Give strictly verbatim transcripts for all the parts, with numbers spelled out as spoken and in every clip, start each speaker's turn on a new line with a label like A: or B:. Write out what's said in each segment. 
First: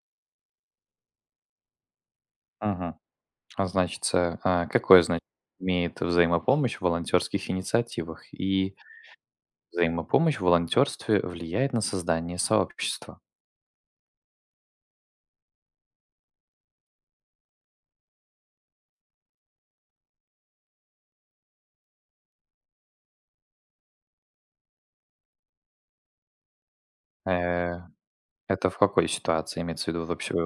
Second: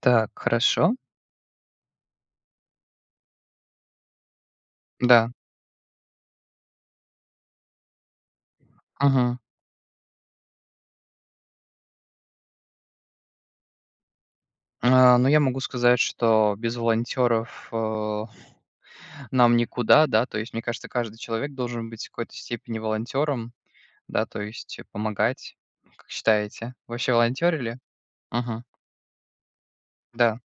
A: Так, хорошо.
B: Мгм. А значит, э, а, какое значение
A: Да.
B: имеет взаимопомощь в волонтерских инициативах? И
A: Мгм.
B: взаимопомощь в волонтерстве влияет на создание сообщества.
A: А, ну, я могу сказать, что без волонтеров э, нам никуда, да. То есть, мне кажется, каждый человек должен быть в какой-то степени волонтером, да, то есть э, помогать. Как считаете, вообще
B: Э,
A: волонтерили? Мгм.
B: это в какой ситуации имеется в виду вообще?
A: Да.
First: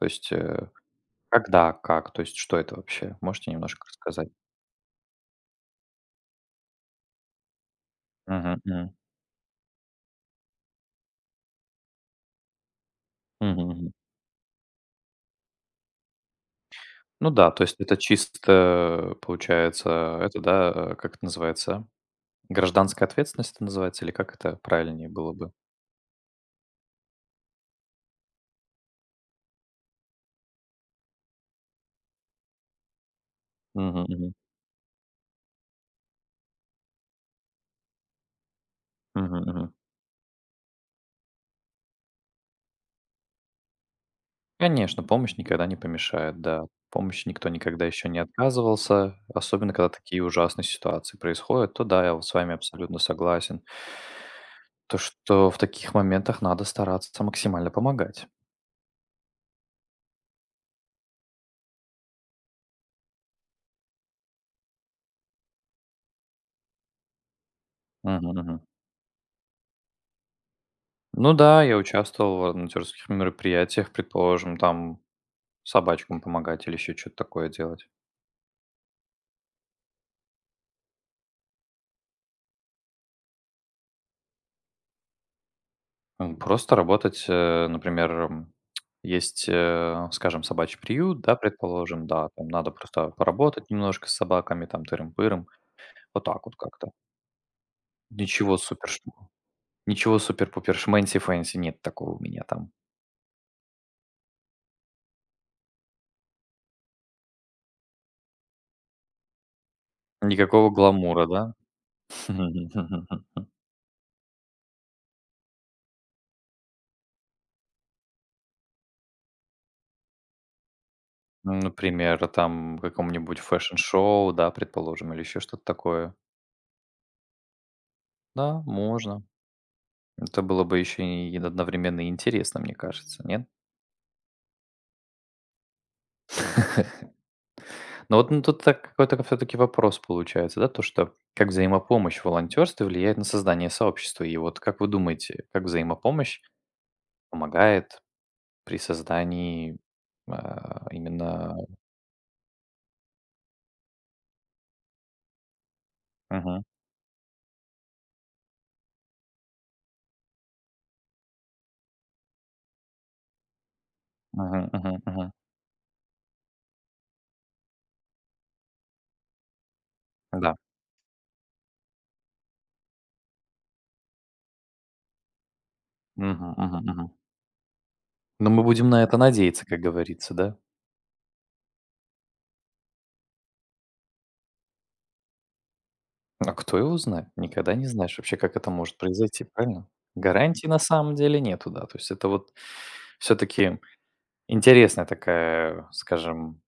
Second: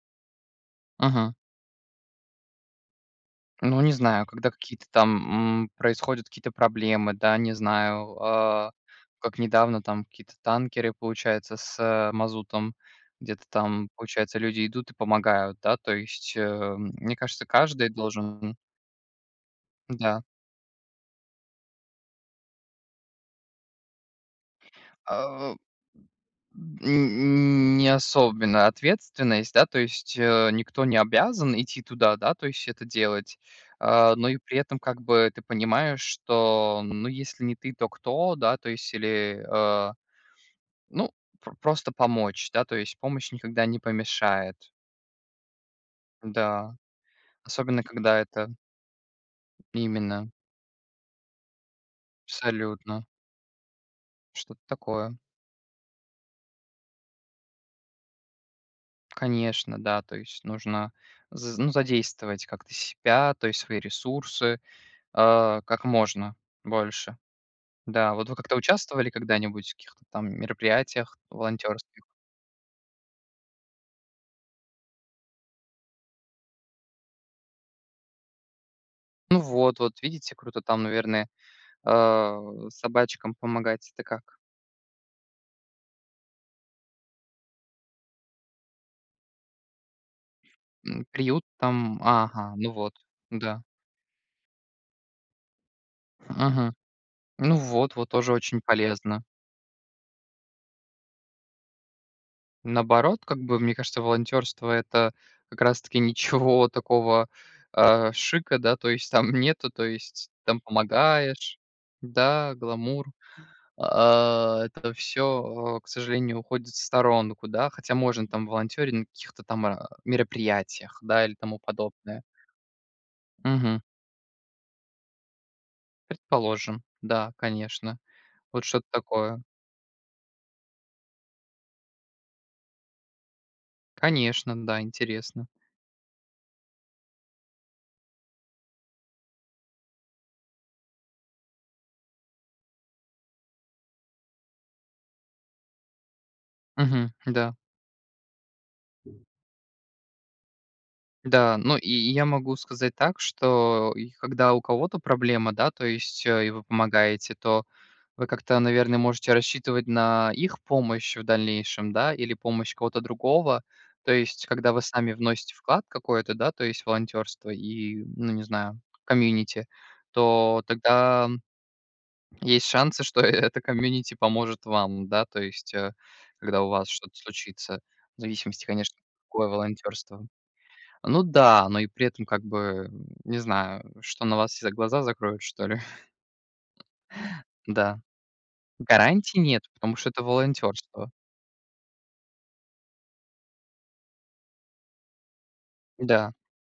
B: То есть, э,
A: Мгм.
B: когда, как, то есть, что это вообще? Можете
A: Ну,
B: немножко
A: не знаю,
B: рассказать?
A: когда какие-то там, м, происходят какие-то проблемы, да, не знаю,
B: Мгм,
A: а,
B: мгм.
A: как недавно там какие-то танкеры, получается, с, э, мазутом, где-то
B: Мгм,
A: там,
B: мгм.
A: получается, люди идут и помогают, да, то есть, э, мне
B: Ну
A: кажется,
B: да, то есть
A: каждый
B: это
A: должен,
B: чисто получается,
A: да.
B: это, да, э, как это называется? Гражданская ответственность это называется или как это правильнее было бы?
A: А, Н не особенно ответственность, да, то есть, э, никто не обязан идти туда, да, то есть это делать.
B: Мгм,
A: А, но
B: мгм.
A: и при этом как бы ты понимаешь, что, ну, если не ты, то кто, да, то есть
B: Мгм,
A: или,
B: мгм.
A: э, ну, пр просто помочь, да, то есть помощь никогда не помешает.
B: Конечно, помощь никогда не помешает, да.
A: Да,
B: Помощи никто
A: особенно
B: никогда еще не
A: когда это
B: отказывался, особенно когда такие
A: именно,
B: ужасные ситуации происходят, то да, я вот с вами абсолютно
A: абсолютно,
B: согласен.
A: что-то
B: То,
A: такое.
B: что в таких моментах надо стараться максимально помогать.
A: Конечно, да, то есть нужно з ну, задействовать как-то себя, то есть свои ресурсы. А, как можно больше. Да,
B: Мгм,
A: вот вы как-то
B: мгм.
A: участвовали когда-нибудь в каких-то там мероприятиях
B: Ну да, я
A: волонтерских?
B: участвовал в волонтерских мероприятиях, предположим, там собачкам помогать или еще что-то такое делать.
A: Ну вот, вот видите, круто там, наверное, а, собачкам помогать. Это как?
B: М, Просто работать, э, например, м, есть, э, скажем, собачий
A: М,
B: приют, да,
A: приют там?
B: предположим, да, там
A: Ага,
B: надо
A: ну вот,
B: просто
A: да.
B: поработать немножко с собаками, там, тырым-пырым, вот так вот
A: Мгм.
B: как-то.
A: Ну вот, вот тоже
B: Ничего
A: очень
B: супер, ш-
A: полезно.
B: Ничего супер-пупер шмэнси-фэнси нет такого у меня там.
A: Наоборот, как бы, мне кажется, волонтерство — это как раз-таки ничего такого, а, шика, да, то есть там нету, то есть там
B: Никакого гламура, да?
A: помогаешь. Да, гламур. А, это все, к сожалению, уходит в сторонку, да, хотя можно там волонтерить на каких-то там, а, мероприятиях, да, или
B: Ну,
A: тому подобное.
B: например, там в каком-нибудь
A: Мгм.
B: фэшн-шоу, да, предположим, или еще что-то такое.
A: Предположим, да, конечно.
B: Да,
A: Вот что-то
B: можно.
A: такое.
B: Это было бы еще и одновременно интересно, мне кажется, нет?
A: Конечно, да, интересно.
B: Но вот, ну, тут так какой-то все-таки вопрос получается, да, то, что как взаимопомощь в волонтерстве влияет на создание сообщества. И вот как вы думаете, как взаимопомощь
A: Мгм, да.
B: помогает при создании а, именно...
A: Да, ну и я могу сказать так, что и когда у кого-то проблема, да, то есть, э, и
B: Мгм.
A: вы помогаете, то вы как-то, наверное, можете рассчитывать на их помощь в дальнейшем, да, или помощь кого-то другого. То есть,
B: Мгм.
A: когда вы
B: Мгм.
A: сами
B: Мгм.
A: вносите вклад какой-то, да, то есть волонтерство и, ну, не знаю, комьюнити,
B: Да.
A: то тогда есть шансы, что это комьюнити поможет вам, да, то есть, э,
B: Мгм.
A: когда у
B: Мгм.
A: вас
B: Мгм.
A: что-то случится, в
B: Ну, мы
A: зависимости,
B: будем
A: конечно,
B: на это
A: какое
B: надеяться, как
A: волонтерство.
B: говорится, да?
A: Ну да, но и при этом, как бы, не знаю, что на вас за глаза закроют, что ли.
B: А кто его знает? Никогда не
A: Да.
B: знаешь вообще, как это может
A: Гарантий
B: произойти,
A: нет,
B: правильно?
A: потому что это
B: Гарантий на
A: волонтерство.
B: самом деле нету, да. То есть это вот все-таки интересная такая,
A: Да,
B: скажем,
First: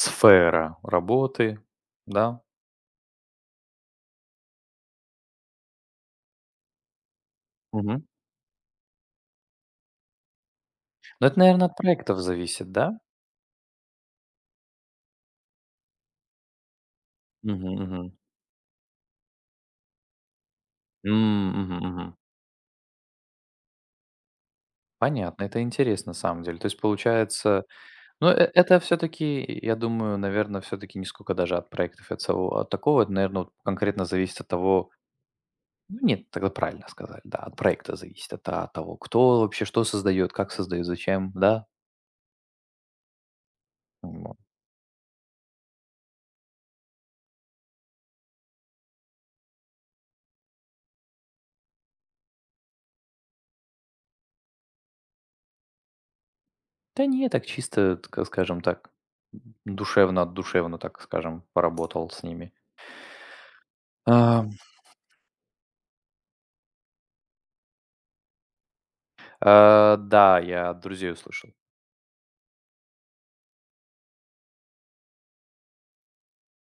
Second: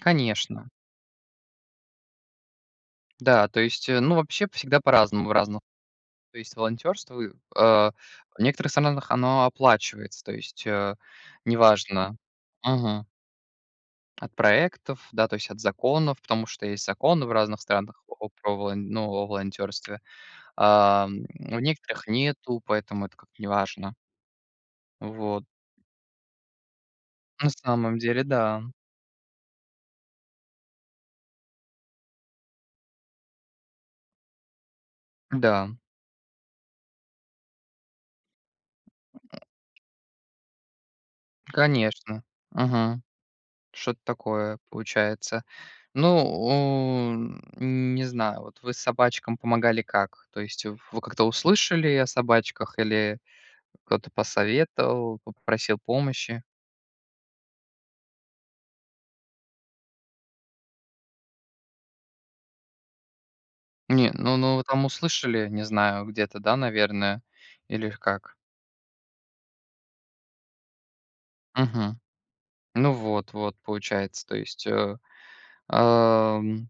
A: конечно.
B: работы, да?
A: Да, то есть, э, ну, вообще всегда по-разному в разных. То есть волонтерство э, в
B: Мгм.
A: некоторых странах оно оплачивается, то есть, э,
B: Но это, наверное, от
A: неважно.
B: проектов зависит, да?
A: Мгм. От проектов, да, то есть от законов, потому что есть законы в разных
B: Мгм,
A: странах
B: мгм.
A: о про волон ну, о волонтёрстве. А,
B: М,
A: м, в
B: мгм,
A: некоторых
B: мгм.
A: нету, поэтому это как-то неважно.
B: Понятно,
A: Вот.
B: это интересно на самом деле. То есть
A: На
B: получается,
A: самом деле,
B: ну, э
A: да.
B: это все таки я думаю, наверное, все таки не сколько даже от проектов, от самого от такого, это, наверно, вот конкретно зависит от того.
A: Да,
B: Ну, нет, тогда правильно сказали, да, от проекта зависит, от та от того, кто вообще что создает, как создает, зачем, да?
A: конечно. Мгм. Что-то
B: Вот.
A: такое получается. Ну, м, не знаю, вот вы собачкам помогали как? То есть э, вы как-то услышали о собачках или кто-то посоветовал, попросил помощи?
B: Да не, так чисто, так скажем так, душевно, душевно, так скажем, поработал с ними.
A: Не, ну
B: А.
A: ну вы там услышали, не знаю, где-то, да, наверное, или как?
B: Э, да, я от друзей услышал.
A: Угу. Ну вот вот, получается, то есть, э, ам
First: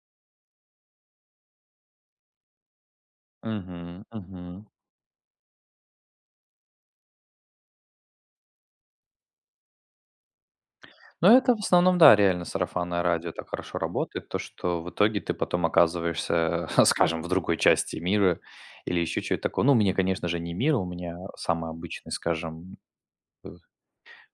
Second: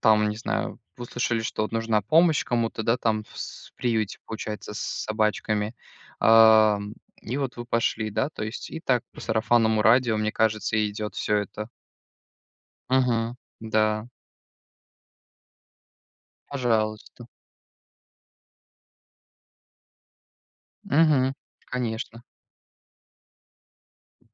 A: там, не знаю, услышали, что вот нужна помощь кому-то, да, там в с
B: Мгм,
A: приюте,
B: мгм.
A: получается, с собачками. Ам, и вот вы пошли, да, то есть и так по сарафанному радио, мне кажется, и идет
B: Ну,
A: все
B: это в
A: это.
B: основном, да, реально сарафанное радио
A: Угу,
B: так хорошо
A: да,
B: работает, то, что в итоге ты потом оказываешься, скажем,
A: пожалуйста.
B: в другой части мира или еще чего то такое. Ну, у меня, конечно же, не мир, у меня
A: Угу,
B: самый обычный,
A: конечно.
B: скажем, э,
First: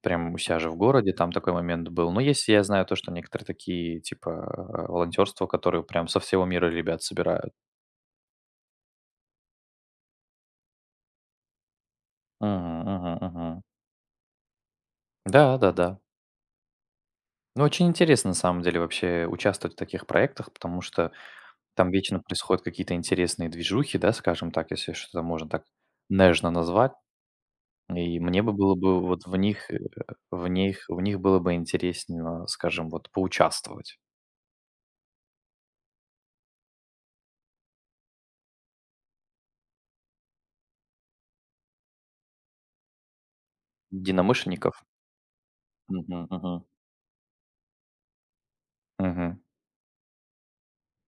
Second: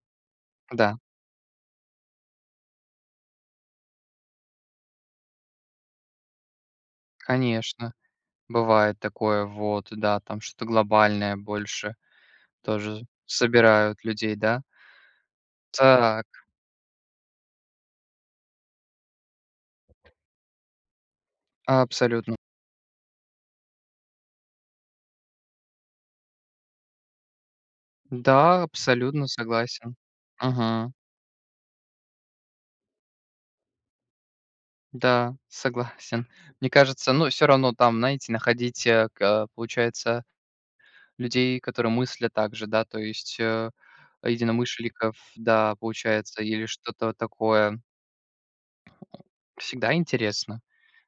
B: прям у себя же в
A: Да,
B: городе там такой момент был. Но если я знаю то, что некоторые такие, типа, э, волонтерства, которые прям со всего мира ребят собирают.
A: конечно. Бывает такое, вот, да, там что-то глобальное больше
B: Мгм,
A: тоже
B: мгм, мгм.
A: собирают людей, да?
B: Да, да-да.
A: Так,
B: Ну, очень интересно, на самом деле, вообще участвовать в таких проектах, потому что там вечно
A: абсолютно.
B: происходят какие-то интересные движухи, да, скажем так, если что-то можно так нежно назвать. И мне бы
A: Да,
B: было бы вот
A: абсолютно
B: в них, э,
A: согласен.
B: в них,
A: Угу.
B: в них было бы интересно, скажем, вот поучаствовать.
A: Да, согласен. Мне кажется, ну, все равно там, знаете, находить, э, к э, получается, людей, которые мыслят так же, да, то есть, э,
B: Единомышленников.
A: единомышленников, да,
B: Мгм,
A: получается,
B: мгм.
A: или что-то такое.
B: Мгм.
A: Всегда интересно,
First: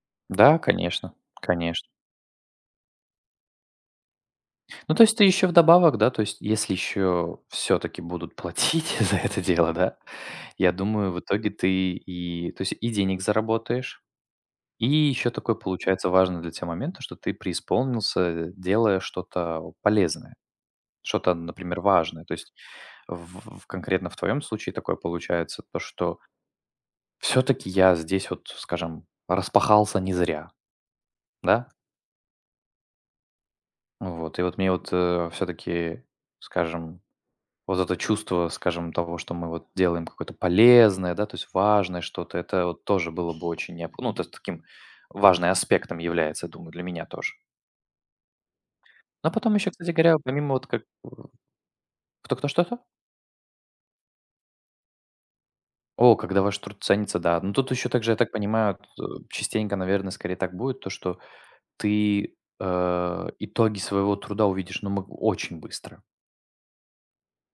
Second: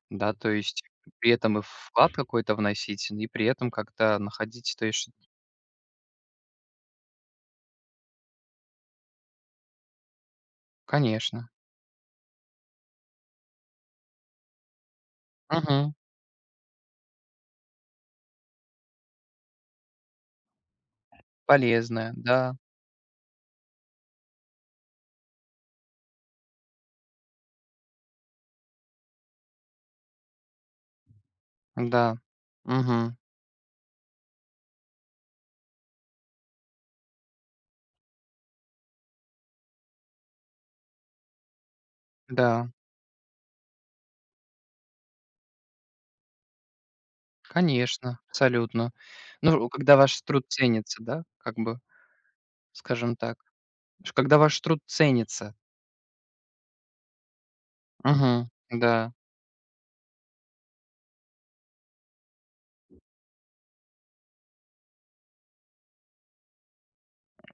A: да, то
B: Да,
A: есть
B: конечно,
A: при этом и
B: конечно.
A: вклад какой-то вносить, и при этом как-то находить, то
B: Ну, то
A: есть,
B: есть ты еще вдобавок, да, то есть если еще все-таки будут платить за это дело, да, я думаю, в итоге
A: конечно.
B: ты и, то есть и денег заработаешь. И еще такой,
A: Мгм.
B: получается, важный для тебя момент, то, что ты преисполнился, делая что-то полезное, что-то, например,
A: Полезное,
B: важное. То есть
A: да,
B: в, в- конкретно в твоем случае такое получается, то, что все-таки я здесь вот, скажем, распахался не зря, да?
A: да. Мгм.
B: Вот, и вот мне вот все-таки, скажем, вот это чувство, скажем, того, что мы вот делаем какое-то полезное, да, то есть важное что-то, это
A: Да,
B: вот тоже было бы очень необходимо, ну, то есть таким важным аспектом является, думаю, для меня тоже.
A: конечно, абсолютно.
B: Но потом
A: Ну,
B: еще, кстати
A: когда
B: говоря,
A: ваш труд
B: помимо вот как
A: ценится,
B: э,
A: да, как бы,
B: кто-кто, что то.
A: скажем так. Ш Когда ваш труд ценится.
B: О, когда ваш труд ценится, да. Ну, тут еще также, я так
A: Мгм.
B: понимаю, т
A: Да.
B: частенько, наверное, скорее так будет, то, что ты, э, итоги своего труда увидишь, ну, мо очень быстро.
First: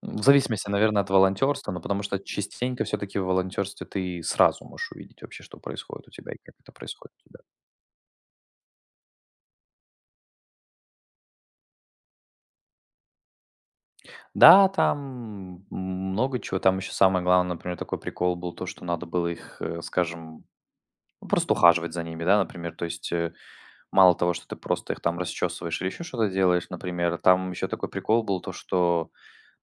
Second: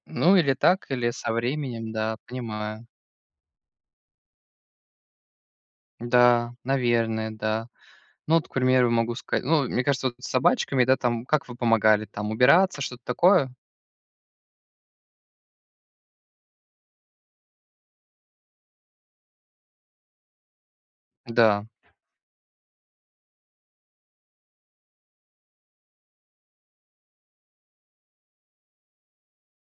B: В
A: Ну, или
B: зависимости,
A: так,
B: наверное, от
A: или со
B: волонтерства, но
A: временем,
B: потому что
A: да,
B: частенько
A: понимаю.
B: все-таки в волонтерстве ты сразу можешь увидеть вообще, что происходит у тебя и как
A: Да,
B: это происходит у
A: наверное,
B: тебя.
A: да. Ну, вот, к примеру, могу сказать, ну, мне кажется, вот с собачками, да, там, как вы помогали, там, убираться, что-то такое?
B: Да, там много чего. Там еще самое главное, например, такой прикол был то, что надо было их, э, скажем, ну, просто
A: Да.
B: ухаживать за ними, да, например. То есть, э мало того, что ты просто их там расчесываешь или еще что-то делаешь, например, там еще такой прикол был, то что,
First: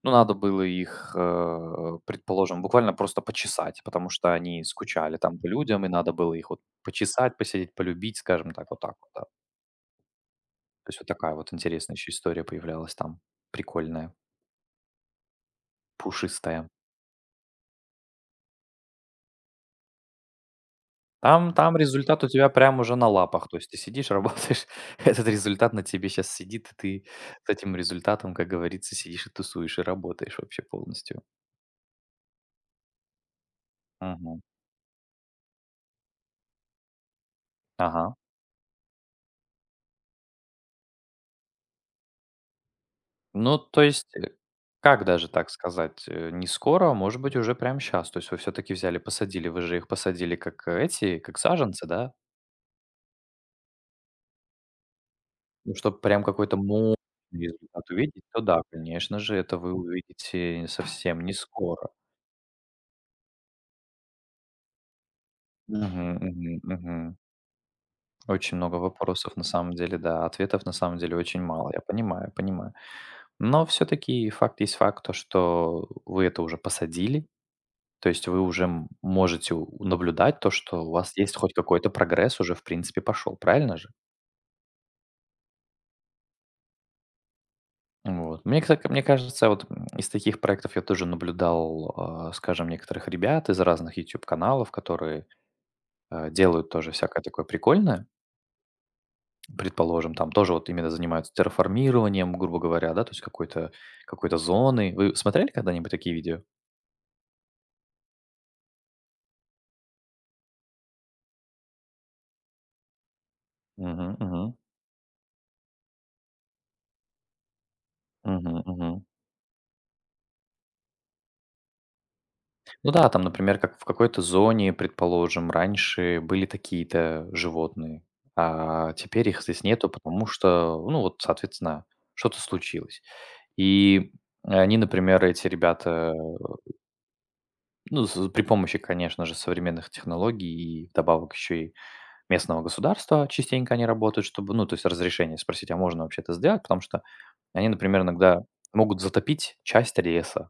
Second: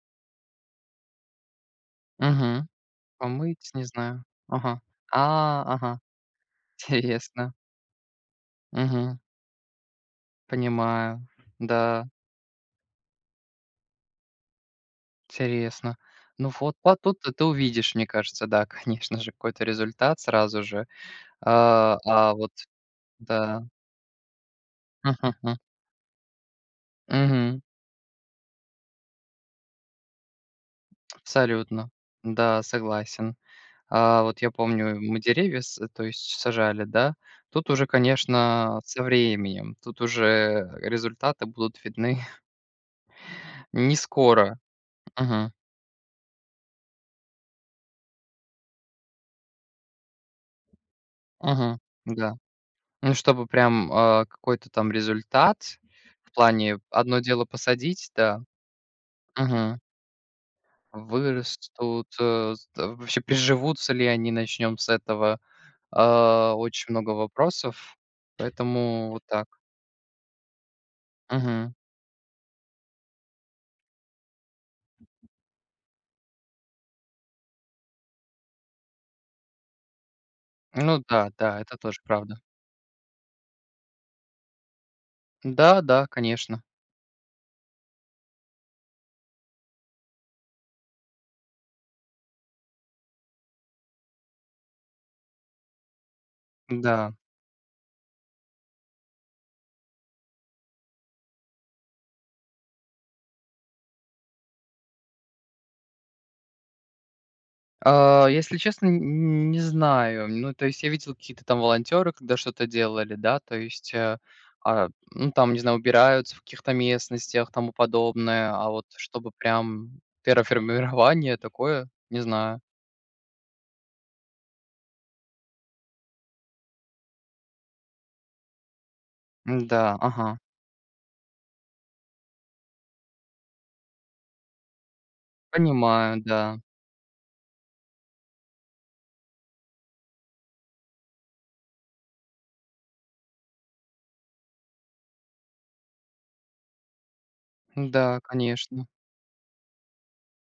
B: ну, надо было их, э, предположим,
A: Угу.
B: буквально просто
A: Помыть,
B: почесать,
A: не
B: потому
A: знаю.
B: что они
A: Ага.
B: скучали там по
A: А,
B: людям, и
A: ага.
B: надо было их вот почесать,
A: Интересно.
B: посидеть, полюбить, скажем так, вот так вот,
A: Угу.
B: да. То есть вот
A: Понимаю.
B: такая вот интересная
A: Да,
B: еще история появлялась там, прикольная,
A: интересно. Ну
B: пушистая.
A: вот, а тут-то ты ты увидишь, мне кажется, да, конечно же, какой-то результат сразу же.
B: Там там
A: А,
B: результат у
A: а
B: тебя
A: вот,
B: прям уже на лапах, то
A: да.
B: есть ты сидишь, работаешь, этот
A: Мгм, м.
B: результат на тебе сейчас сидит, и ты с
A: Мгм.
B: этим результатом, как говорится, сидишь и тусуешь, и работаешь вообще полностью.
A: Абсолютно. Да, согласен. А,
B: Мгм.
A: вот я помню, мы деревья с э, то есть сажали, да. Тут уже,
B: Ага.
A: конечно, со временем, тут уже результаты будут видны
B: Ну, то
A: не
B: есть, э,
A: скоро.
B: как даже так
A: Мгм,
B: сказать, э, не скоро, а может быть, уже прямо сейчас. То есть вы все таки взяли, посадили. Вы же их посадили как э, эти, как
A: мгм,
B: саженцы, да?
A: да. Ну, чтобы прям, а, какой-то там
B: Ну,
A: результат
B: чтоб прям
A: в
B: какой-то
A: плане
B: мощный
A: одно дело
B: результат
A: посадить,
B: увидеть, то
A: да,
B: да, конечно же, это вы
A: мгм,
B: увидите совсем не скоро.
A: вырастут, э, с вообще приживутся ли они, начнем с этого.
B: Мгм, мгм,
A: А, очень
B: мгм.
A: много вопросов,
B: Очень много
A: поэтому вот
B: вопросов на
A: так.
B: самом деле, да. Ответов на самом деле очень мало.
A: Мгм.
B: Я понимаю, понимаю. Но все таки факт есть факт, то что вы это уже посадили. То есть вы уже м можете у наблюдать то, что у
A: Ну
B: вас
A: да,
B: есть хоть
A: да, это
B: какой-то
A: тоже правда.
B: прогресс уже, в принципе, пошел, правильно же?
A: Да, да, конечно.
B: Вот. Мне, кстати, мне кажется, вот, м, из таких проектов я тоже наблюдал, а, скажем, некоторых ребят из разных YouTube каналов, которые э, делают тоже
A: Да.
B: всякое такое прикольное. Предположим, там тоже вот именно занимаются терраформированием, грубо говоря, да, то есть какой-то какой-то зоны. Вы смотрели когда-нибудь такие видео?
A: А, если честно, н не знаю. Ну, то есть я видел какие-то там волонтеры, когда что-то делали, да, то есть,
B: Мгм,
A: э,
B: мгм.
A: а, ну, там, не знаю, убираются в каких-то местностях, тому подобное, а вот
B: Мгм.
A: чтобы прям терраформирование такое, не знаю.
B: Ну да, там, например, как в какой-то зоне, предположим, раньше были такие-то животные, а теперь их здесь
A: Да
B: нету, потому
A: ага.
B: что, ну вот, соответственно, что-то случилось. И они, например, эти ребята,
A: Понимаю, да.
B: ну, с- при помощи, конечно же, современных технологий и добавок еще и местного государства частенько они работают, чтобы, ну, то есть разрешение спросить, а можно вообще это сделать, потому что они, например,
A: Да,
B: иногда
A: конечно.
B: могут затопить часть леса.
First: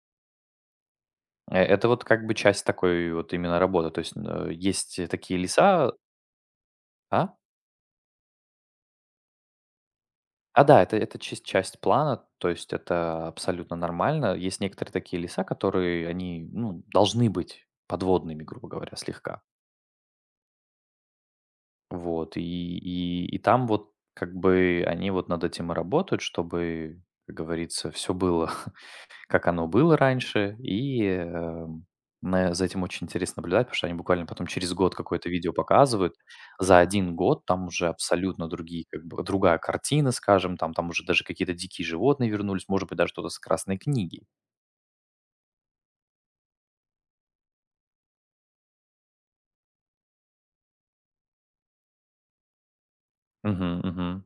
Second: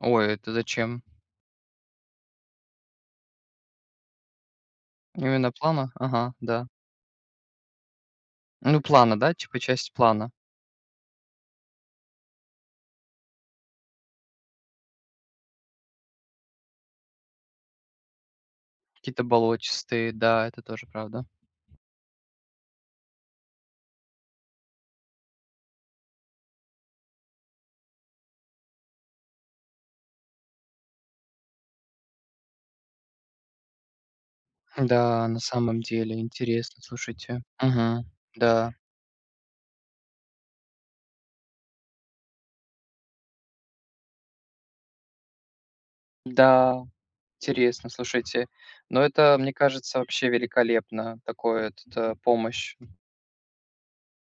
A: Ой, это зачем?
B: Э, это вот как бы часть такой вот именно работы. То есть, э, есть, э, такие
A: Именно плана?
B: леса.
A: Ага, да.
B: А?
A: Ну, плана, да, типа часть плана.
B: А, да, это это чис часть плана, то есть это абсолютно нормально. Есть некоторые такие леса, которые они, ну, должны быть подводными, грубо говоря,
A: Какие-то
B: слегка.
A: болотистые, да, это тоже правда.
B: Вот, и и и там вот как бы они вот над этим и работают, чтобы, как говорится, все было. Как оно было раньше, и, эм, на за этим очень интересно наблюдать, потому что они буквально потом через год какое-то
A: Да, на
B: видео
A: самом
B: показывают.
A: деле
B: За
A: интересно,
B: один
A: слушайте.
B: год там уже
A: Мгм.
B: абсолютно
A: Да,
B: другие, как бы другая картина, скажем, там там уже даже какие-то дикие животные вернулись, может быть, даже что-то с красной книги.
A: да, интересно, слушайте. Но это, мне кажется, вообще великолепно, такое, этот, э, помощь.
B: Мгм, мгм.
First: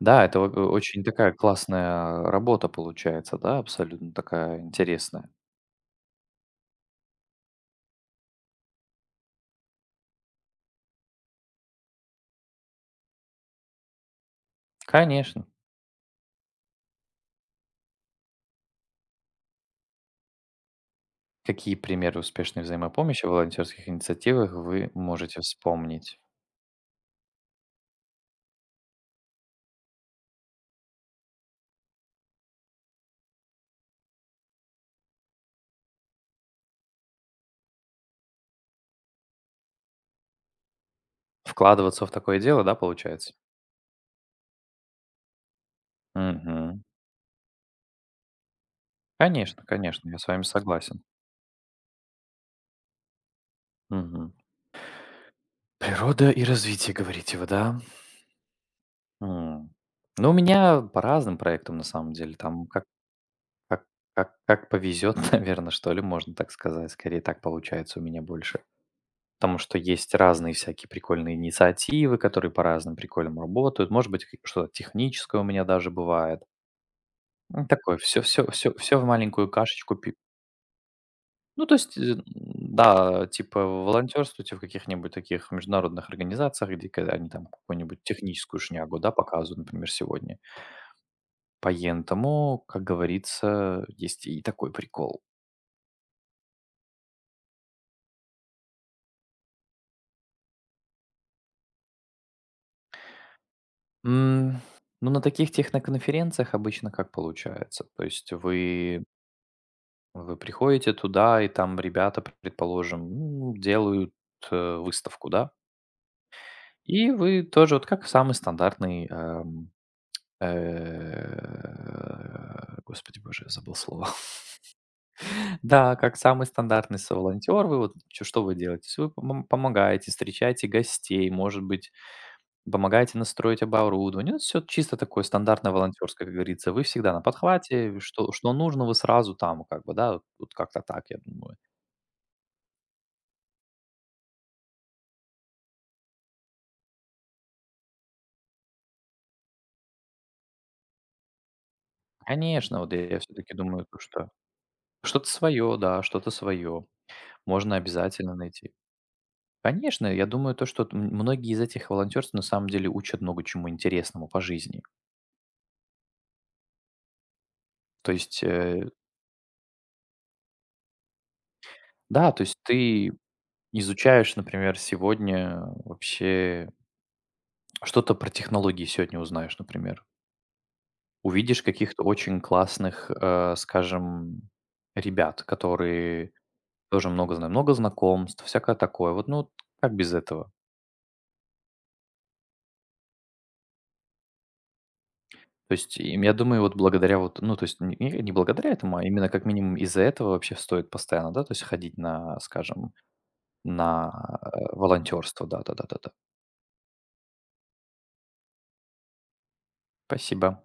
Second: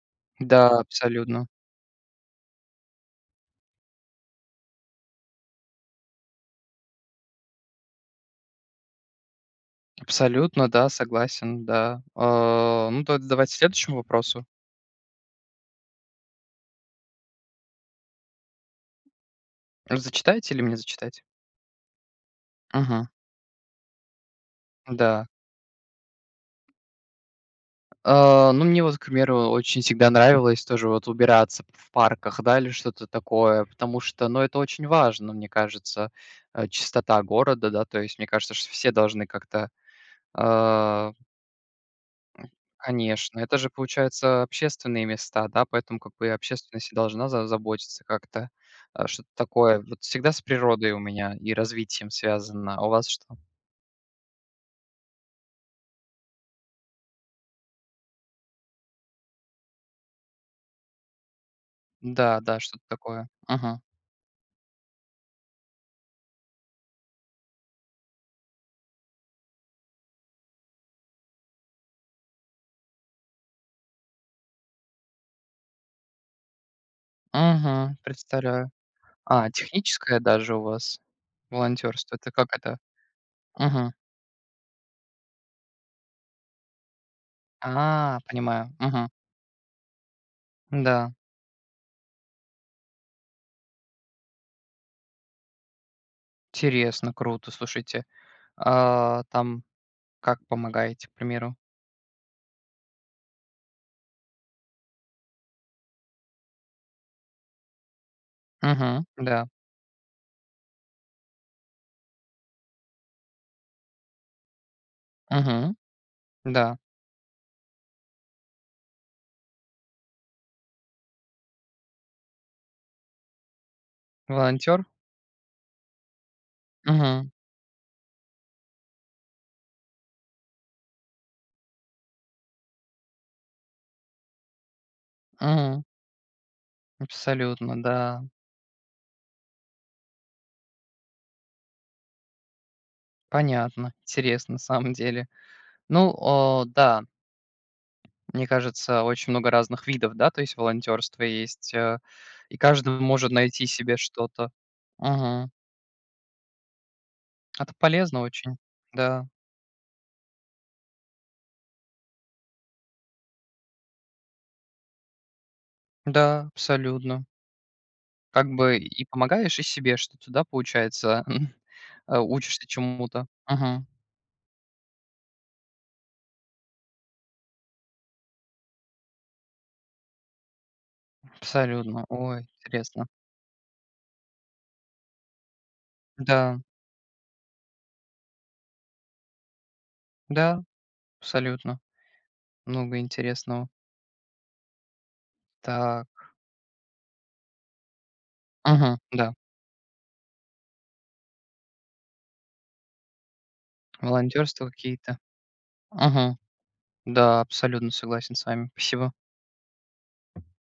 B: Да, это о о-
A: Да,
B: очень такая
A: абсолютно.
B: классная работа получается, да, абсолютно такая интересная.
A: Абсолютно, да, согласен, да. А, ну, то давайте к следующему вопросу.
B: Конечно.
A: Зачитаете или мне зачитать?
B: Какие примеры успешной
A: Мгм.
B: взаимопомощи в волонтерских инициативах вы
A: Да.
B: можете вспомнить?
A: А, ну, мне вот, к примеру, очень всегда нравилось тоже вот убираться в парках, да, или что-то такое, потому что, ну, это очень важно, мне кажется, э, чистота города, да, то есть мне кажется, что все должны как-то, а,
B: Вкладываться в такое дело, да, получается?
A: конечно, это же, получается, общественные места, да, поэтому как бы и
B: Мгм.
A: общественность и должна за- заботиться как-то, а, что-то
B: Конечно,
A: такое. Вот
B: конечно, я с
A: всегда
B: вами
A: с природой у
B: согласен.
A: меня и развитием связано, а у вас что?
B: Мгм. Природа и развитие, говорите вы, да? М. Ну, у меня по разным проектам, на самом деле,
A: Да, да,
B: там как
A: что-то такое. Угу.
B: как как как повезет, наверное, что ли, можно так сказать. Скорее, так получается у меня больше. Потому что есть разные всякие прикольные инициативы, которые по разным приколям работают. Может быть, к что-то техническое у меня даже бывает. Ну, такое
A: Угу,
B: все все
A: представляю.
B: все всё в маленькую
A: А,
B: кашечку.
A: техническое даже у вас
B: Ну, то есть, э,
A: волонтерство. Это как это?
B: да, типа
A: Мгм.
B: волонтерствуйте в каких-нибудь таких международных организациях, где когда они там какую-нибудь
A: А,
B: техническую
A: понимаю.
B: шнягу,
A: Мгм.
B: да, показывают, например, сегодня.
A: Да.
B: Поентому, как говорится, есть и такой прикол.
A: Интересно, круто, слушайте. А, там как помогаете, к примеру?
B: М, ну, на таких техноконференциях обычно как получается? То есть вы,
A: Мгм. Да.
B: вы приходите туда, и там ребята, предположим, ну, делают э, выставку, да?
A: Мгм. Да.
B: И вы тоже, вот как самый стандартный эм, Э, господи боже, я забыл слово.
A: Волонтер?
B: Да, как самый стандартный
A: Мгм.
B: соволонтер, вы вот чё что вы делаете? Вы пом помогаете, встречаете гостей, может быть, помогаете настроить оборудование. Ну, всё чисто такое стандартное
A: Мгм.
B: волонтерское, как говорится. Вы всегда на
A: Абсолютно,
B: подхвате,
A: да.
B: что что нужно, вы сразу там как бы, да, вот вот как-то так, я думаю.
A: Понятно. Интересно, на самом деле. Ну, а, да, мне кажется, очень много разных видов, да, то есть волонтерство есть, э, и
B: Конечно, вот
A: каждый
B: я
A: может
B: все-таки
A: найти
B: думаю,
A: себе
B: то что
A: что-то.
B: что-то
A: Мгм.
B: свое, да, что-то свое
A: Это
B: можно
A: полезно
B: обязательно
A: очень.
B: найти.
A: Да,
B: Конечно, я думаю, то, что т- м- многие из этих волонтерств на самом деле учат много чему интересному по жизни.
A: да, абсолютно.
B: То есть,
A: Как бы
B: э,
A: и помогаешь и себе что-то, да, получается, э,
B: да, то есть
A: учишься
B: ты
A: чему-то. Мгм.
B: изучаешь, например, сегодня вообще что-то про технологии сегодня узнаешь, например. Увидишь каких-то
A: Абсолютно.
B: очень
A: Ой, интересно.
B: классных, э, скажем, ребят, которые
A: Да,
B: тоже много знают, много знакомств, всякое такое. Вот, ну, как без этого?
A: да, абсолютно. Много интересного.
B: То есть, им,
A: Так.
B: я думаю, вот благодаря вот, ну, то есть не не благодаря этому,
A: Мгм,
B: а именно
A: да.
B: как минимум из-за этого вообще стоит постоянно, да, то есть ходить на, скажем, на, э,
A: Волонтерство какие-то.
B: волонтерство. Да-да-да-да-да.
A: Мгм. Да, абсолютно согласен с вами. Спасибо.
B: Спасибо.